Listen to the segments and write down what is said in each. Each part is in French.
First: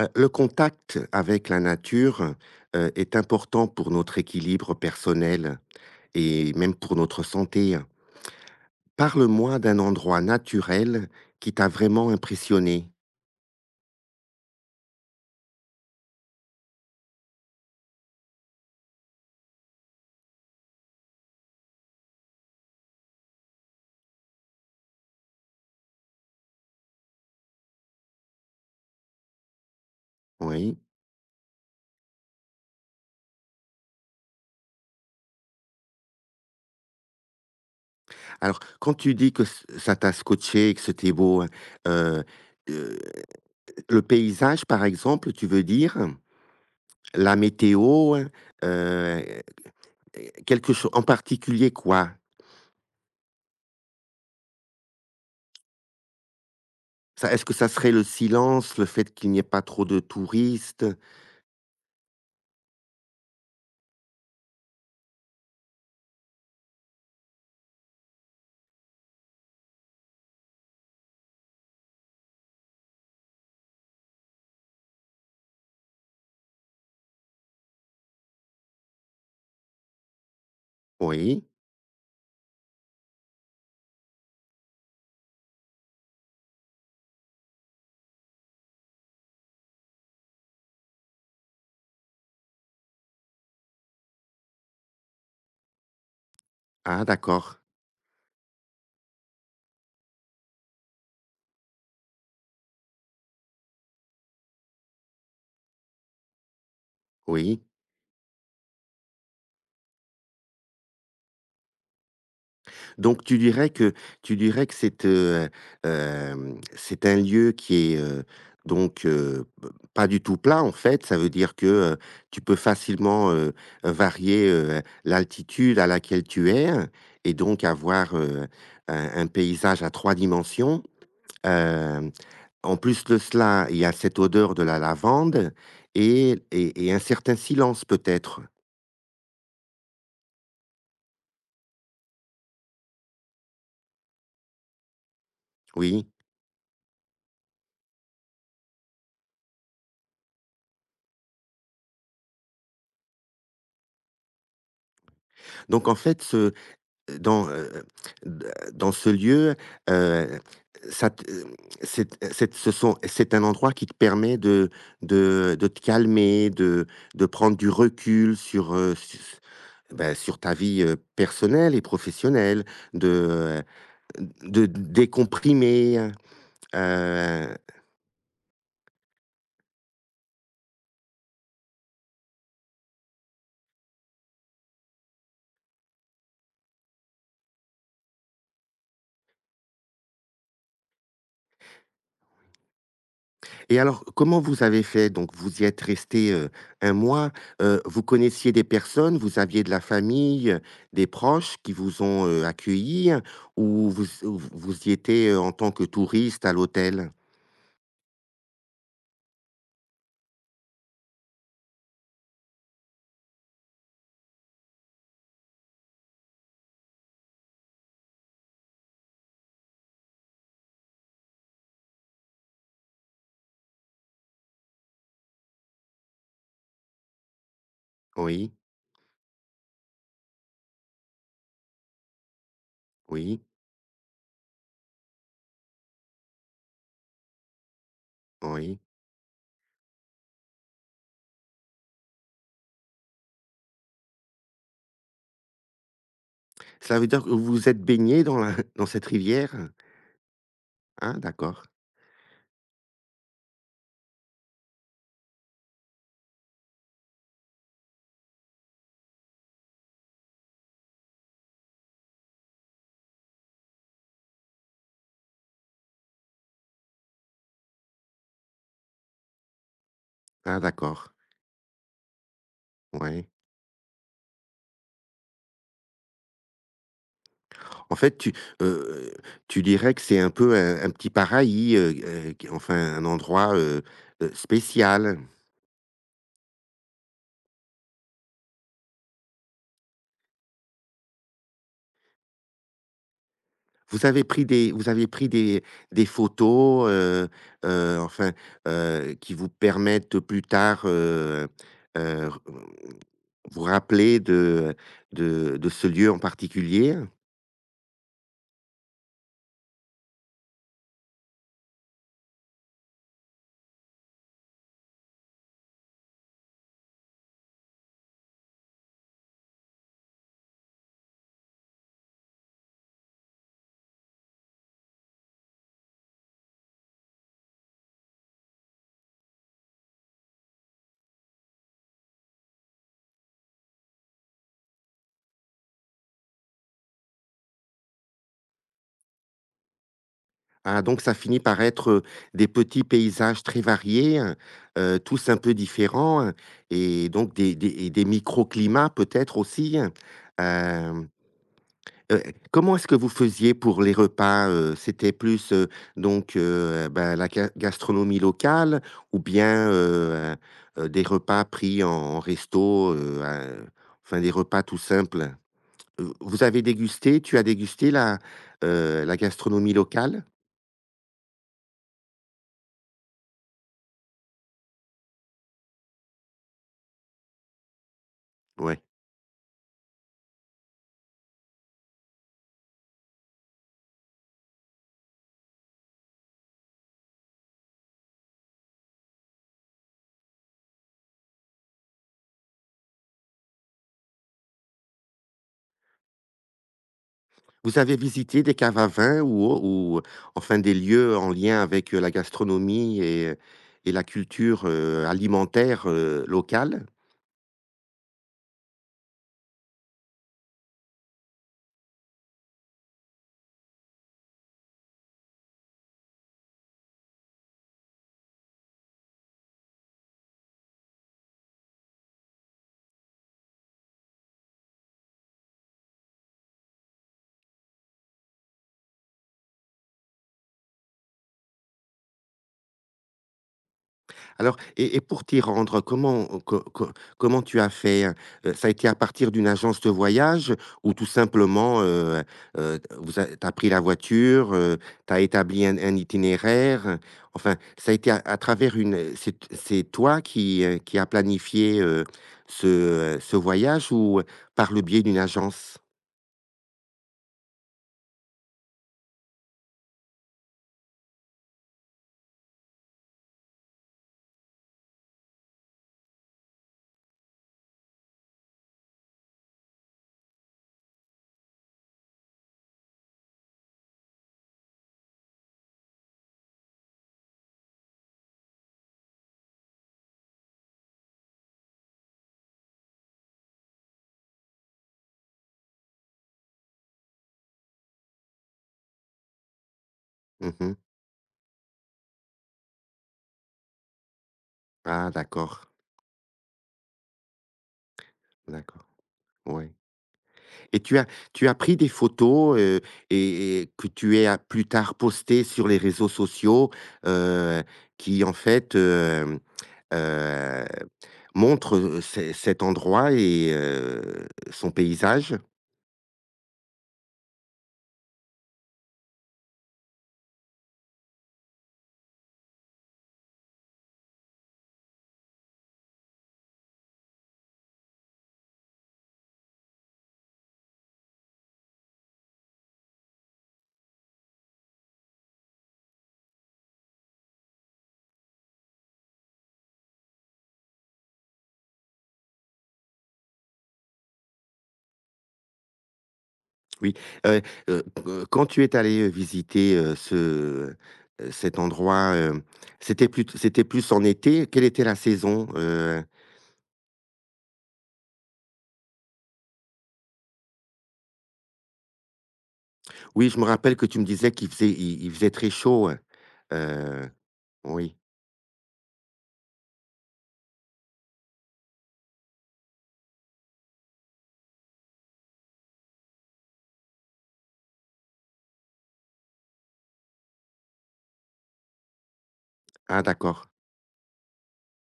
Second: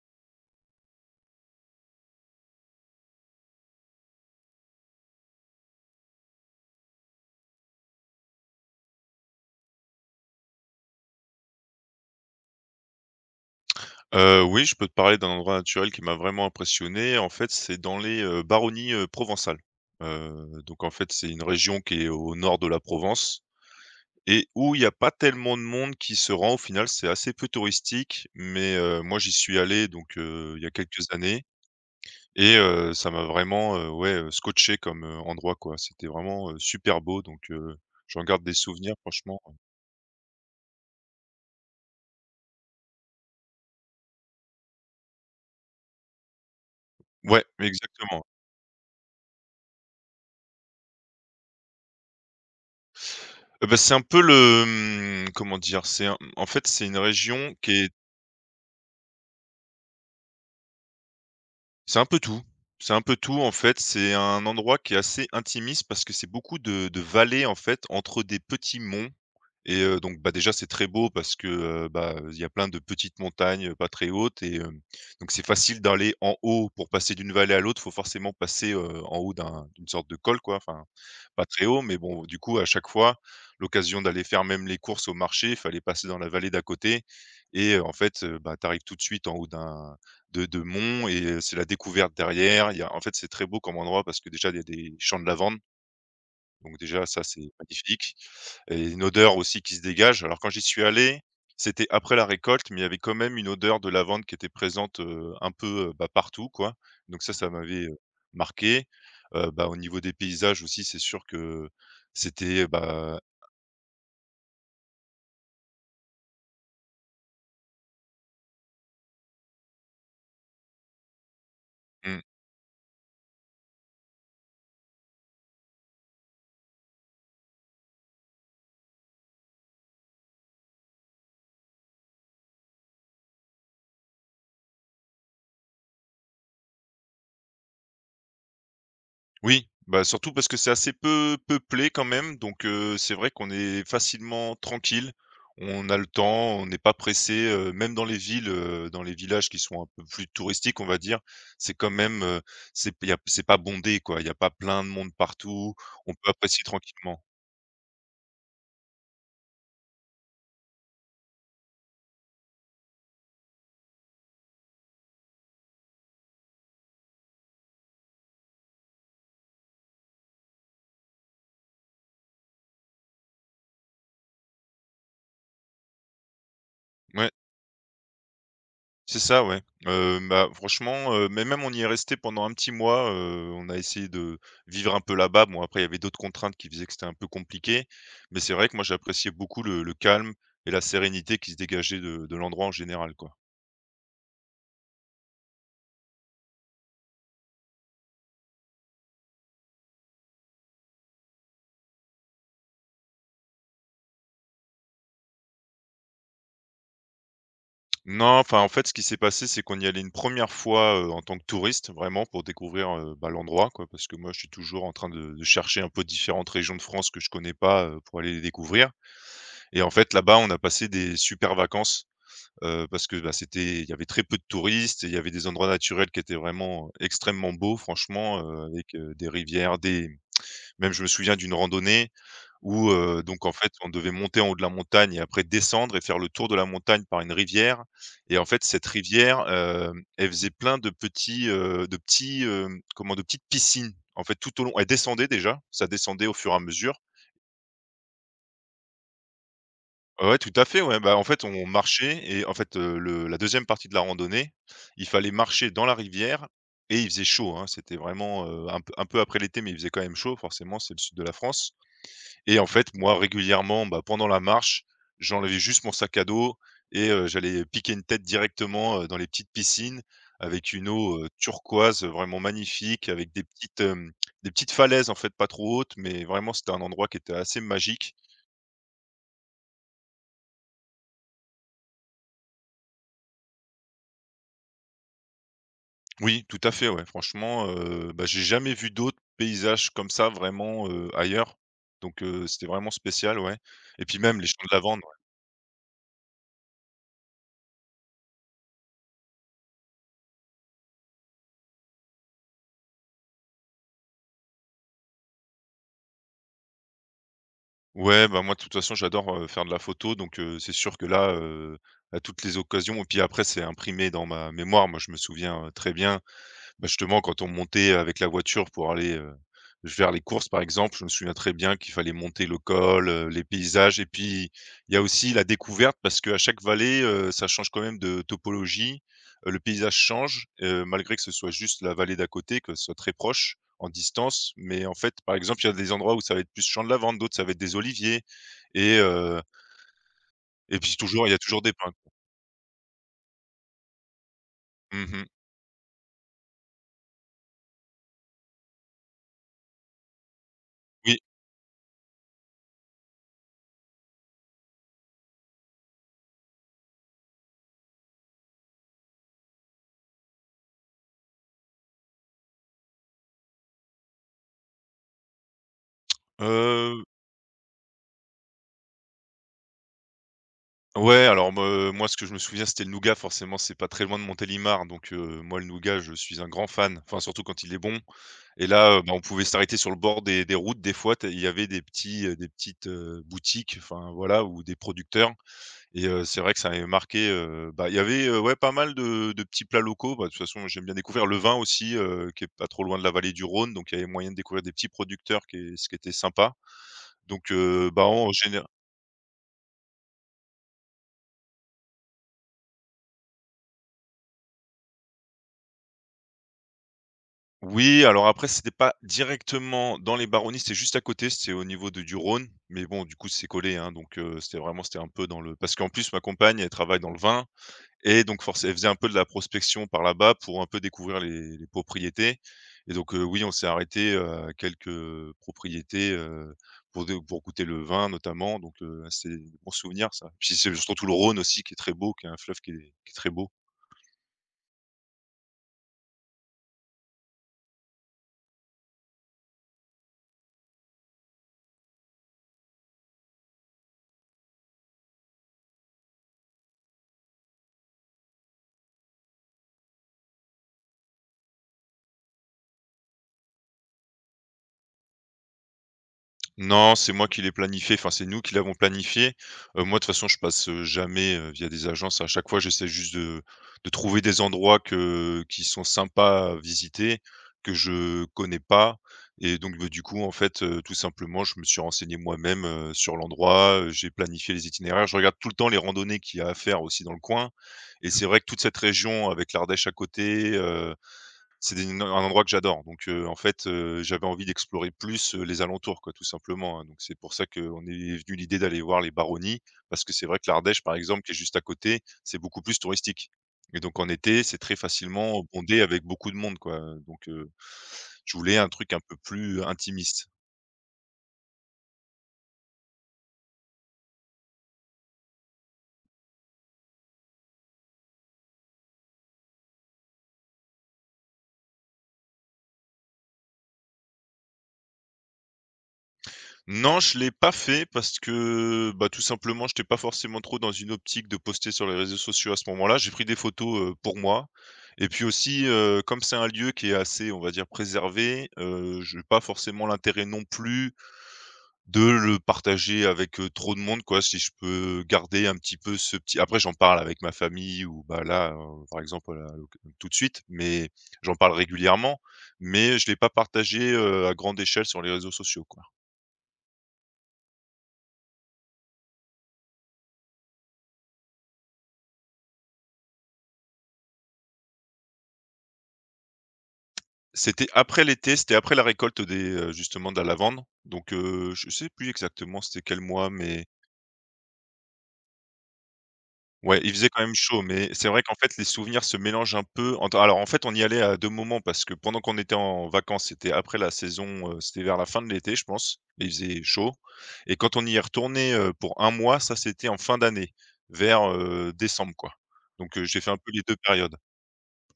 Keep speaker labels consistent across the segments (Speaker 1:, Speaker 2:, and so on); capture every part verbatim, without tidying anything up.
Speaker 1: Heu, le contact avec la nature, heu, est important pour notre équilibre personnel et même pour notre santé. Parle-moi d'un endroit naturel qui t'a vraiment impressionné.
Speaker 2: Heu, oui, je peux te parler d'un endroit naturel qui m'a vraiment impressionné. En fait, c'est dans les, heu, Baronnies, heu, provençales. Heu, donc en fait, c'est une région qui est au nord de la Provence et où il n'y a pas tellement de monde qui se rend. Au final, c'est assez peu touristique, mais heu, moi, j'y suis allé donc heu, il y a
Speaker 1: Oui.
Speaker 2: quelques années et heu, ça m'a vraiment, heu, ouais, heu, scotché comme, heu, endroit, quoi. C'était vraiment, heu, super beau donc heu, j'en garde des
Speaker 1: Alors quand
Speaker 2: souvenirs
Speaker 1: tu dis
Speaker 2: franchement,
Speaker 1: que ç ça t'a scotché et que c'était beau, heu heu, le paysage par exemple, tu veux dire? La
Speaker 2: ouais,
Speaker 1: météo?
Speaker 2: exactement.
Speaker 1: Heu, quelque chose en particulier quoi?
Speaker 2: Heu, bah, c'est un peu le, mmh, comment dire? C'est un en fait, c'est une
Speaker 1: Ça, est-ce que
Speaker 2: région
Speaker 1: ça
Speaker 2: qui est
Speaker 1: serait le silence, le fait qu'il n'y ait pas trop de touristes?
Speaker 2: c'est un peu tout. C'est un peu tout, en fait. C'est un endroit qui est assez intimiste parce que c'est beaucoup de de vallées, en fait, entre des petits monts et heu, donc, bah, déjà, c'est très beau parce que, heu, bah, il y a plein de petites montagnes, heu, pas très hautes et hem, donc c'est facile d'aller en haut. Pour passer d'une vallée à l'autre, il faut forcément passer, heu, en haut d'un d'une sorte de col, quoi, enfin
Speaker 1: Oui.
Speaker 2: pas très haut, mais bon, du coup, à chaque fois, l'occasion d'aller faire même les courses au marché, il fallait passer dans la vallée d'à côté et heu, en fait, heu, bah, tu arrives tout de suite en haut d'un de de monts et heu, c'est la découverte derrière. Il y a en fait, c'est très beau comme endroit parce que déjà, il y a des champs de lavande donc
Speaker 1: Ah
Speaker 2: déjà ça, c'est
Speaker 1: d'accord,
Speaker 2: magnifique et une odeur aussi qui se dégage. Alors quand j'y suis allé, c'était après la récolte, mais il y avait quand même une odeur de lavande qui était présente, heu, un peu, heu, bah, partout quoi. Donc ça, ça
Speaker 1: oui.
Speaker 2: m'avait, heu, marqué. Heu, bah, au niveau des paysages aussi, c'est sûr que c'était, bah,
Speaker 1: Donc tu dirais que tu dirais que c'est, heu, hem, c'est un lieu qui est, heu, donc heu, p pas du tout plat en fait. Ça veut dire que, heu,
Speaker 2: mmh.
Speaker 1: tu peux facilement, heu, varier, heu, l'altitude à laquelle tu es et donc avoir, heu, un un paysage à trois dimensions. Hem, En plus de cela, il y a cette odeur de la lavande et et et un certain silence peut-être,
Speaker 2: Oui, bah, surtout parce que c'est assez peu peuplé quand même, donc heu, c'est vrai qu'on est facilement tranquille. On a
Speaker 1: oui.
Speaker 2: le temps, on n'est pas pressé, heu, même dans les villes, heu, dans les villages qui sont un peu plus touristiques, on va dire, c'est quand même, heu, c'est y a c'est pas bondé quoi, il y a pas plein de monde partout,
Speaker 1: Donc en
Speaker 2: on
Speaker 1: fait
Speaker 2: peut
Speaker 1: ce
Speaker 2: apprécier tranquillement.
Speaker 1: dans, heu, d dans ce lieu, heu, ça te hem, c'est c'est ce sont c'est un endroit qui te permet de de de te calmer, de de prendre du recul sur, heu, su su bah, sur ta vie, heu, personnelle et professionnelle, de, heu, de décomprimer,
Speaker 2: Ouais.
Speaker 1: heu
Speaker 2: C'est ça, ouais. Heu, bah, franchement, heu, mais même on y est resté pendant un petit mois, heu, on a essayé de vivre un peu là-bas. Bon, après, il y avait d'autres contraintes qui faisaient que c'était un peu compliqué, mais c'est vrai que moi, j'appréciais beaucoup le le calme et la sérénité qui se dégageait de de l'endroit en général, quoi.
Speaker 1: Et alors, comment vous avez fait? Donc vous y êtes resté heu, un mois, heu, vous connaissiez des personnes, vous aviez de la famille, heu, des proches qui vous ont, heu, accueillis hein, ou vous s vous y étiez, heu, en tant que touriste à l'hôtel?
Speaker 2: Non, enfin, en fait, ce qui s'est passé, c'est qu'on y allait une première fois, heu, en tant que touriste, vraiment pour découvrir, heu, bah, l'endroit, quoi, parce que moi, je suis toujours en train de de chercher un peu différentes régions de France que je connais pas, heu, pour aller les découvrir et en fait, là-bas, on a passé des super vacances. Heu, parce que, bah, c'était il y avait très peu de touristes et il y avait des endroits naturels qui étaient vraiment, heu, extrêmement beaux franchement,
Speaker 1: Oui,
Speaker 2: heu, avec, heu, des rivières, des même je me souviens d'une randonnée où, heu,
Speaker 1: oui,
Speaker 2: donc en fait, on devait monter en haut de la montagne et après descendre et faire le tour de la montagne par une rivière et en fait,
Speaker 1: oui.
Speaker 2: cette rivière, hem, elle faisait plein de petits, heu, de petits, hem, comment de petites piscines. En fait, tout au long elle descendait déjà, ça descendait au fur et à mesure.
Speaker 1: Ça veut dire que vous vous êtes baigné dans la dans cette rivière?
Speaker 2: Ouais, ouais, tout à fait, ouais,
Speaker 1: Ah
Speaker 2: bah, en fait,
Speaker 1: d'accord,
Speaker 2: on marchait et en fait, heu, le la deuxième partie de la randonnée, il fallait marcher dans la rivière et il faisait chaud, hein. C'était vraiment, heu, un peu un peu après l'été, mais il faisait quand même chaud, forcément, c'est le sud de la France et en fait, moi, régulièrement, bah, pendant la marche, j'enlevais juste mon sac à dos et heu, j'allais piquer une tête directement, heu, dans les petites piscines
Speaker 1: ah
Speaker 2: avec une
Speaker 1: d'accord,
Speaker 2: eau, heu, turquoise, euh, vraiment magnifique,
Speaker 1: ouais.
Speaker 2: avec des petites, hem, des petites falaises, en fait, pas trop hautes, mais vraiment, c'était un endroit qui était assez
Speaker 1: En
Speaker 2: magique.
Speaker 1: fait, tu, heu, tu dirais que c'est un peu un un petit paradis, heu heu, qui enfin un endroit, heu heu, spécial?
Speaker 2: Oui, tout à fait, ouais. Franchement, heu, bah, j'ai jamais vu d'autres paysages comme ça vraiment, heu, ailleurs. Donc heu, c'était vraiment spécial, ouais. Et
Speaker 1: Vous
Speaker 2: puis
Speaker 1: avez
Speaker 2: même
Speaker 1: pris
Speaker 2: les champs
Speaker 1: des
Speaker 2: de
Speaker 1: vous
Speaker 2: lavande,
Speaker 1: avez
Speaker 2: ouais.
Speaker 1: pris des des photos, heu heu, enfin, heu, qui vous permettent plus tard, heu heu, vous rappeler de de de ce lieu en particulier?
Speaker 2: Ouais, bah, moi de toute façon j'adore, heu, faire de la photo donc heu, c'est sûr que là, heu, à toutes les occasions et puis après c'est imprimé dans ma mémoire. Moi je me souviens, heu, très bien. Bah, justement, quand on montait avec la voiture pour aller, heu, vers les courses, par exemple, je me souviens très bien qu'il fallait monter le col, heu, les paysages et puis il y a aussi la découverte parce qu'à chaque vallée, heu, ça change quand même de topologie. Heu, le paysage change, heu, malgré que ce soit juste la vallée d'à côté, que ce soit très proche en distance. Mais en fait, par exemple, il y a des endroits où ça va être plus champ de lavande, d'autres ça va être des oliviers et heu et
Speaker 1: Ah,
Speaker 2: puis
Speaker 1: donc ça
Speaker 2: toujours il y a
Speaker 1: finit par
Speaker 2: toujours des pins.
Speaker 1: être des petits paysages très variés, heu,
Speaker 2: Mmh.
Speaker 1: tous un peu différents hein, et donc des des et des microclimats peut-être aussi? Hem
Speaker 2: Oui,
Speaker 1: Heu, Comment est-ce que vous faisiez pour les repas, heu? C'était plus, heu, donc heu, ben, la ga gastronomie locale ou bien, heu heu, des repas pris en en resto, heu, à enfin des repas tout simples? Heu, vous avez
Speaker 2: heu
Speaker 1: dégusté Tu as dégusté la, heu, la gastronomie locale?
Speaker 2: ouais, alors me moi, ce que je me souviens, c'était le nougat, forcément, c'est pas très loin de Montélimar, donc heu, moi, le nougat, je suis un grand fan, enfin, surtout quand il est bon et
Speaker 1: Ouais.
Speaker 2: là, heu, bah, on pouvait s'arrêter sur le bord des des routes, des fois, tu il y avait des petits, heu, des petites, heu, boutiques, enfin, voilà, ou des producteurs et heu, c'est vrai que ça avait marqué, heu, bah, il y avait, heu, ouais, pas mal de de petits plats locaux. Bah, de toute façon, j'aime bien découvrir le vin aussi, heu, qui est pas trop loin de la vallée du Rhône, donc il y avait moyen de découvrir des petits producteurs qui est ce qui était sympa, donc
Speaker 1: Vous
Speaker 2: heu,
Speaker 1: avez
Speaker 2: bah, en
Speaker 1: visité des
Speaker 2: général.
Speaker 1: caves à vin ou au ou enfin des lieux en lien avec, heu, la gastronomie et et la culture, heu, alimentaire, heu, locale?
Speaker 2: Oui, alors après, c'était pas directement dans les Baronnies, c'était juste à côté, c'était au niveau de du Rhône, mais bon, du coup, c'est collé, hein, donc heu, c'était vraiment c'était un peu dans le parce qu'en plus, ma compagne, elle travaille dans le vin et donc forcément elle faisait un peu de la prospection par là-bas pour un peu découvrir les les propriétés et donc heu, oui, on s'est arrêté, heu, à quelques propriétés, heu, pour de pour goûter le vin notamment, donc heu, c'est des bons souvenirs ça. Puis c'est surtout le Rhône aussi qui est très beau, qui est un fleuve qui est qui est très beau.
Speaker 1: Alors, et et pour t'y rendre, comment euh, co co comment tu as fait? Heu, ça a été à partir d'une agence de voyage ou tout simplement, heu heu, vous a tu as pris la voiture, tu as établi un un itinéraire? euh, Enfin, ça a été à à travers une euh, c'est c'est toi qui, heu, qui a planifié, heu, ce, heu, ce voyage ou euh, par le biais d'une agence?
Speaker 2: Non, c'est moi qui l'ai planifié, enfin, c'est nous qui l'avons planifié. Heu, moi, de toute façon, je passe, heu, jamais, heu, via des agences. À chaque fois, j'essaie juste de de trouver des endroits que qui sont sympas à visiter, que je connais pas et donc beh, du coup, en fait, heu, tout simplement, je me suis renseigné moi-même, heu, sur l'endroit, heu, j'ai planifié les itinéraires. Je regarde tout le temps les randonnées qu'il y a à faire aussi dans le coin et c'est vrai que toute cette région avec l'Ardèche à côté, euh, c'est des no, un endroit que j'adore donc heu, en fait, heu, j'avais envie d'explorer plus, heu, les alentours quoi, tout simplement, hein, donc c'est pour ça qu'on est venu l'idée d'aller voir les Baronnies parce que c'est vrai que
Speaker 1: Mmh.
Speaker 2: l'Ardèche, par exemple, qui est juste à côté, c'est beaucoup plus touristique et donc en été, c'est très
Speaker 1: Ah
Speaker 2: facilement
Speaker 1: d'accord,
Speaker 2: bondé avec beaucoup de monde quoi, donc heu, je voulais un
Speaker 1: d'accord,
Speaker 2: truc un peu plus
Speaker 1: ouais.
Speaker 2: intimiste.
Speaker 1: Et tu as tu as pris des photos, heu, et et que tu as plus tard postées sur les réseaux sociaux, heu, qui en fait, hem, heu, montrent, heu, ce cet endroit et heu, son paysage?
Speaker 2: Non, je l'ai pas fait parce que, bah, tout simplement, j'étais pas forcément trop dans une optique de poster sur les réseaux sociaux à ce moment-là. J'ai pris des photos, heu, pour moi et puis aussi, heu, comme c'est un lieu qui est assez, on va dire, préservé, euh, je n'ai pas forcément l'intérêt non plus de le partager avec, heu, trop de monde, quoi. Si je peux garder un petit peu ce petit après j'en parle avec ma famille ou, bah, là, heu, par exemple, là, l'oc tout de suite, mais j'en parle régulièrement, mais je l'ai pas partagé, heu, à grande échelle sur les réseaux sociaux, quoi.
Speaker 1: Oui, heu heu, q quand tu es allé visiter, heu, ce, heu, cet endroit, hem, c'était plus c'était plus en été? Quelle était la saison? Heu,
Speaker 2: C'était après l'été, c'était après la récolte des, heu, justement, de la lavande, donc heu, je sais plus exactement c'était quel
Speaker 1: oui,
Speaker 2: mois,
Speaker 1: je me
Speaker 2: mais
Speaker 1: rappelle que tu me disais qu'il faisait il il faisait très chaud, hein.
Speaker 2: ouais, il faisait
Speaker 1: heu,
Speaker 2: quand même chaud. Mais
Speaker 1: oui.
Speaker 2: c'est vrai qu'en fait, les souvenirs se mélangent un peu entre alors en fait, on y allait à deux moments parce que pendant qu'on était en vacances, c'était après la saison, heu, c'était vers la fin de l'été, je pense, et il faisait chaud. Et quand on y est retourné, heu, pour un mois, ça, c'était en fin d'année, vers, heu, décembre, quoi. Donc
Speaker 1: Ah
Speaker 2: heu, j'ai fait un
Speaker 1: d'accord.
Speaker 2: peu les deux périodes.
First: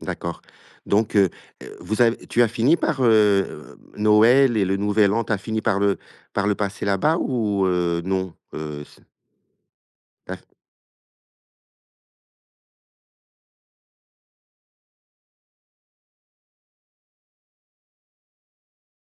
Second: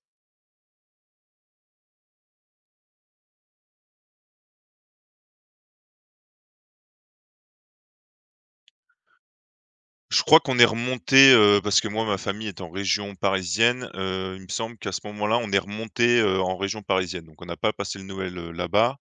Speaker 1: D'accord. Donc, heu heu, vous avez tu as fini par, heu, Noël et le Nouvel An, tu as fini par le par le passer là-bas ou heu, non? Heu, c
Speaker 2: Je crois
Speaker 1: tu
Speaker 2: qu'on est remonté, heu, parce que moi, ma famille est en région parisienne. Heu, il me semble qu'à ce moment-là, on est remonté, heu, en région parisienne, donc on n'a pas passé le Noël, heu, là-bas.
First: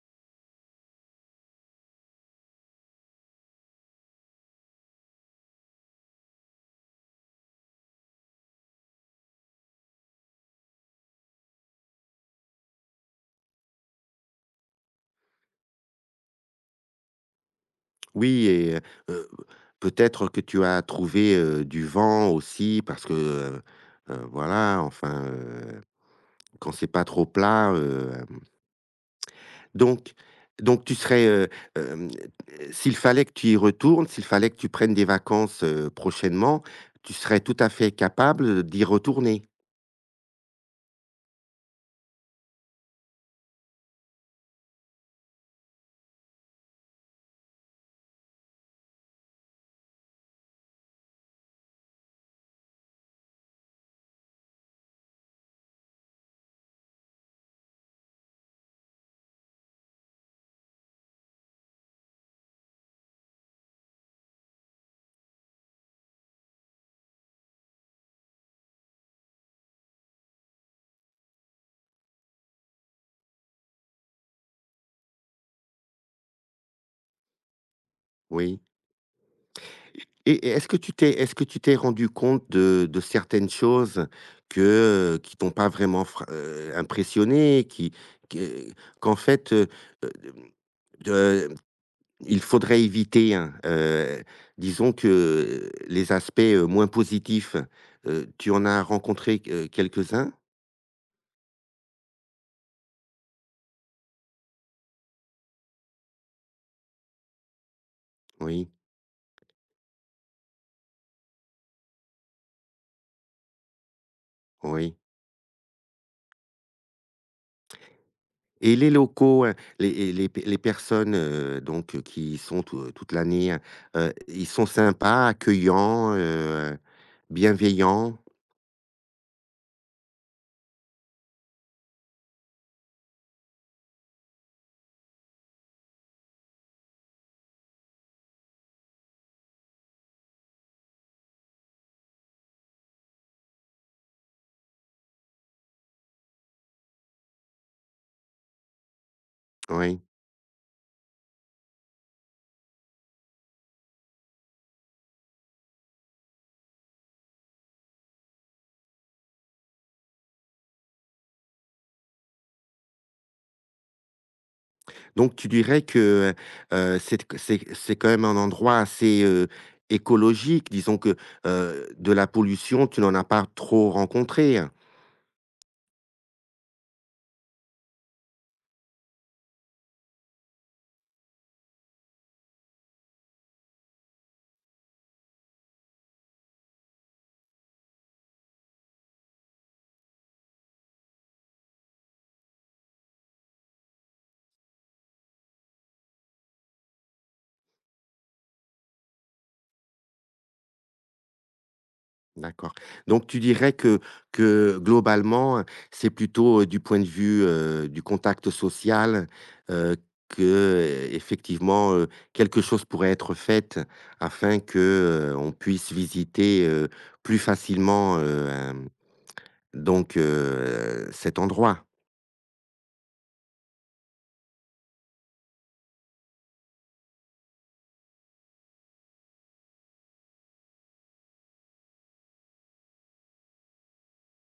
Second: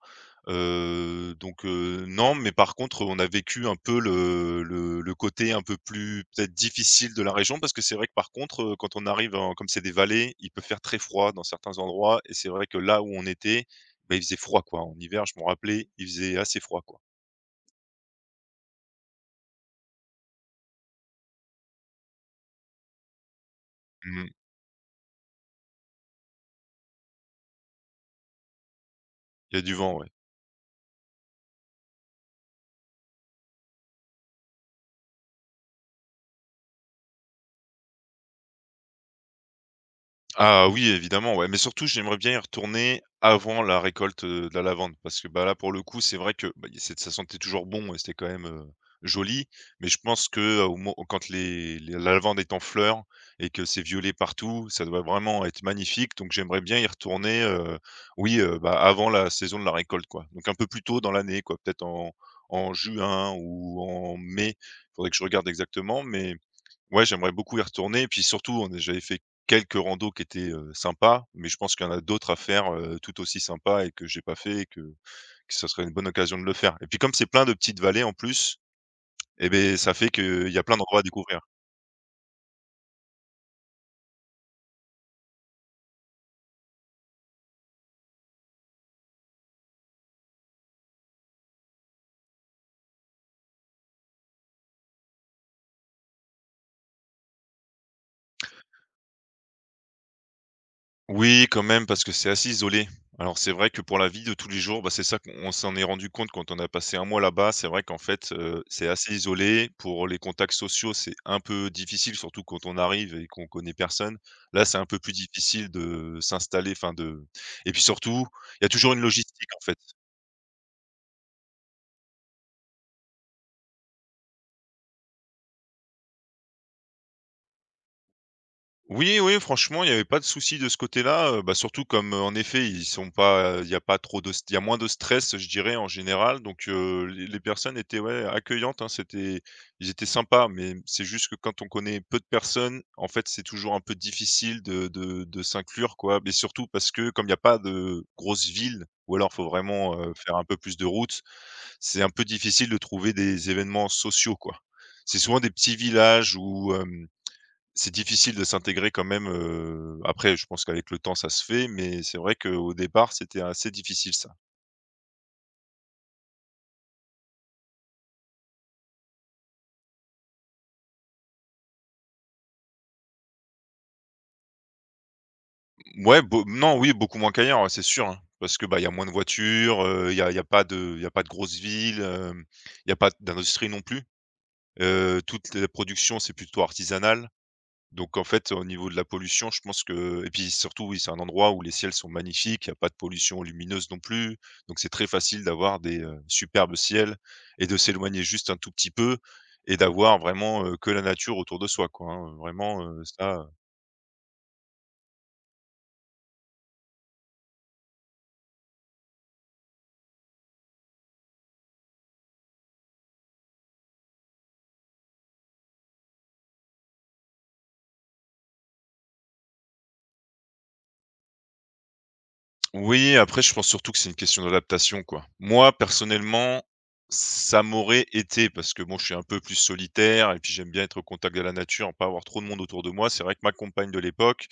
Speaker 2: heu, donc heu, Non, mais par contre, on a vécu un peu le le le côté un peu plus peut-être difficile de la région, parce que c'est vrai que par contre, heu, quand on arrive en comme c'est des vallées, il peut faire très froid dans certains endroits, et c'est vrai que là où on était, bah, il faisait froid, quoi. En hiver, je m'en rappelais, il faisait assez froid, quoi.
Speaker 1: Oui. Et heu peut-être que tu as trouvé, heu, du vent aussi parce que, heu heu,
Speaker 2: Mmh.
Speaker 1: voilà, enfin, heu, quand c'est pas trop plat, hem,
Speaker 2: Il y a du vent, ouais.
Speaker 1: donc donc tu serais, heu, hem, s'il fallait que tu y retournes, s'il fallait que tu prennes des vacances, heu, prochainement, tu serais tout à fait capable d'y retourner?
Speaker 2: Ah oui, évidemment, ouais, mais surtout j'aimerais bien y retourner avant la récolte, heu, de la lavande, parce que, bah, là, pour le coup, c'est vrai que, bah, il c'est ça sentait toujours bon et c'était quand même, heu, joli. Mais je pense que, heu, au mo quand les les la lavande est en fleur et que c'est violet partout, ça doit vraiment être magnifique. Donc j'aimerais bien y retourner, heu, oui, heu, bah, avant la saison de la récolte, quoi, donc un peu plus tôt dans l'année, quoi, peut-être en en juin ou en mai. Il faudrait que je regarde exactement, mais ouais, j'aimerais beaucoup y retourner. Et puis surtout, on est j'avais fait quelques randos qui étaient, heu, sympas, mais je pense qu'il y en a d'autres à faire, heu, tout aussi sympas et que j'ai pas fait, et que que ce serait une bonne occasion de le faire. Et puis comme c'est plein de petites vallées en plus,
Speaker 1: Oui.
Speaker 2: et ben ça
Speaker 1: Et
Speaker 2: fait
Speaker 1: et
Speaker 2: qu'il y a
Speaker 1: est-ce que
Speaker 2: plein
Speaker 1: tu
Speaker 2: d'endroits à
Speaker 1: t'es est-ce
Speaker 2: découvrir.
Speaker 1: que tu t'es rendu compte de de certaines choses que, euh, qui t'ont pas vraiment fr heu, impressionné, qui que qu'en fait, heu heu, de il faudrait éviter, hein? Heu, disons que les aspects, heu, moins positifs, heu, tu en as rencontré, heu, quelques-uns?
Speaker 2: Oui, quand même, parce que c'est assez isolé. Alors c'est vrai que pour la vie de tous les jours, bah, c'est ça qu'on s'en est rendu compte quand on a passé un mois là-bas. C'est vrai qu'en fait, heu,
Speaker 1: Oui,
Speaker 2: c'est assez isolé. Pour les contacts sociaux, c'est un peu difficile, surtout quand on arrive et qu'on connaît personne. Là, c'est un
Speaker 1: oui.
Speaker 2: peu plus difficile de s'installer, enfin de et puis surtout, il y a
Speaker 1: Et les
Speaker 2: toujours une
Speaker 1: locaux,
Speaker 2: logistique,
Speaker 1: heu,
Speaker 2: en fait.
Speaker 1: les et les p les personnes, heu, donc heu, qui y sont tou toute l'année, hein, heu, ils sont sympas, accueillants, heu, bienveillants?
Speaker 2: Oui, oui, franchement, il y avait pas de souci de ce côté-là, heu, bah, surtout comme, heu, en effet, ils sont pas, il y a pas trop de il y a moins de stress, je dirais, en général. Donc heu, les les personnes étaient, ouais, accueillantes, hein, c'était ils étaient sympas. Mais c'est juste que quand on connaît peu de personnes, en fait, c'est toujours un peu difficile de de de s'inclure, quoi, mais surtout parce que comme il y a pas de grosses villes ou alors faut
Speaker 1: Oui.
Speaker 2: vraiment, heu, faire un peu plus de route, c'est un peu difficile de trouver des événements sociaux, quoi. C'est souvent des petits villages ou c'est difficile de s'intégrer quand même. Heu, après, je pense qu'avec le temps ça se fait, mais c'est vrai qu'au départ c'était assez difficile, ça.
Speaker 1: Donc tu dirais que, heu c'est c'est c'est quand même un endroit assez, heu, écologique, disons que, heu, de la pollution, tu n'en as pas trop rencontré? Hein.
Speaker 2: Ouais, beau non, oui, beaucoup moins qu'ailleurs, ouais, c'est sûr, hein, parce que, bah, il y a moins de voitures, heu, il y a il y a pas de il y a pas de grosses villes, hem, il y a pas d'industrie non plus. Heu, toute la production, c'est plutôt artisanal. Donc en fait, au niveau de la pollution, je pense que et puis surtout, oui, c'est un endroit où les ciels sont magnifiques, il y a pas de pollution lumineuse non plus. Donc c'est très facile d'avoir des, heu, superbes ciels et de s'éloigner juste un tout petit peu et d'avoir vraiment, heu, que la nature autour de soi, quoi, hein,
Speaker 1: D'accord.
Speaker 2: vraiment, heu,
Speaker 1: Donc tu
Speaker 2: ça
Speaker 1: dirais que que globalement, c'est plutôt, heu, du point de vue, heu, du contact social, heu, effectivement heu, quelque chose pourrait être faite afin que, heu, on puisse visiter, heu, plus facilement, heu, hem, donc heu, cet endroit?
Speaker 2: oui. Après, je pense surtout que c'est une question d'adaptation, quoi. Moi, personnellement, ça m'aurait été parce que bon, je suis un peu plus solitaire et puis j'aime bien être au contact de la nature, pas avoir trop de monde autour de moi. C'est vrai que ma compagne de l'époque,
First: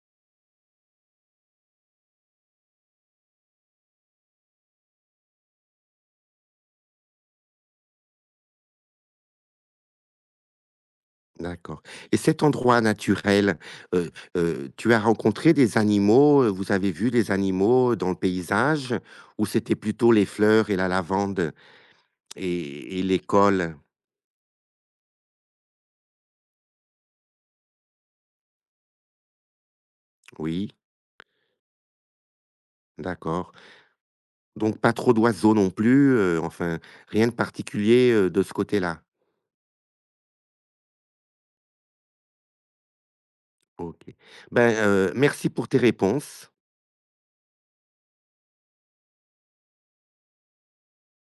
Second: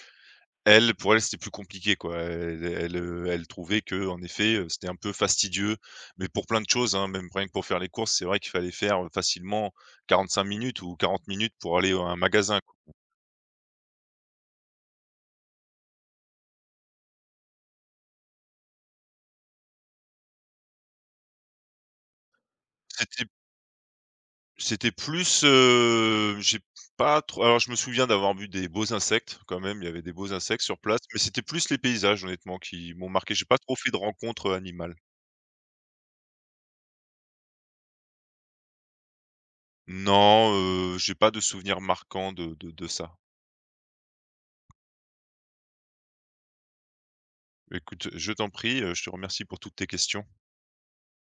Speaker 2: elle, pour elle, c'était plus compliqué, quoi. Elle elle, heu, elle trouvait qu'en effet, heu, c'était un peu fastidieux, mais pour plein de choses, hein, même rien que pour faire les courses, c'est vrai qu'il fallait faire, heu, facilement quarante-cinq minutes ou quarante minutes pour
Speaker 1: D'accord.
Speaker 2: aller à un
Speaker 1: Et cet
Speaker 2: magasin, quoi.
Speaker 1: endroit naturel, heu heu, tu as rencontré des animaux, heu, vous avez vu des animaux dans le paysage ou c'était plutôt les fleurs et la lavande? Et et
Speaker 2: C'était
Speaker 1: l'école?
Speaker 2: c'était plus, heu, j'ai pas trop alors je me souviens d'avoir vu des beaux insectes quand même, il y avait des beaux insectes
Speaker 1: Oui,
Speaker 2: sur place, mais c'était plus les paysages, honnêtement, qui m'ont marqué. J'ai
Speaker 1: d'accord.
Speaker 2: pas trop fait de rencontres
Speaker 1: Donc pas
Speaker 2: animales.
Speaker 1: trop d'oiseaux non plus, heu, enfin, rien de particulier, heu, de ce côté-là?
Speaker 2: Non, heu, j'ai pas de souvenirs marquants de de de ça.
Speaker 1: OK. Ben, heu, merci pour tes réponses.
Speaker 2: Écoute, je t'en prie, heu, je te remercie pour toutes tes questions.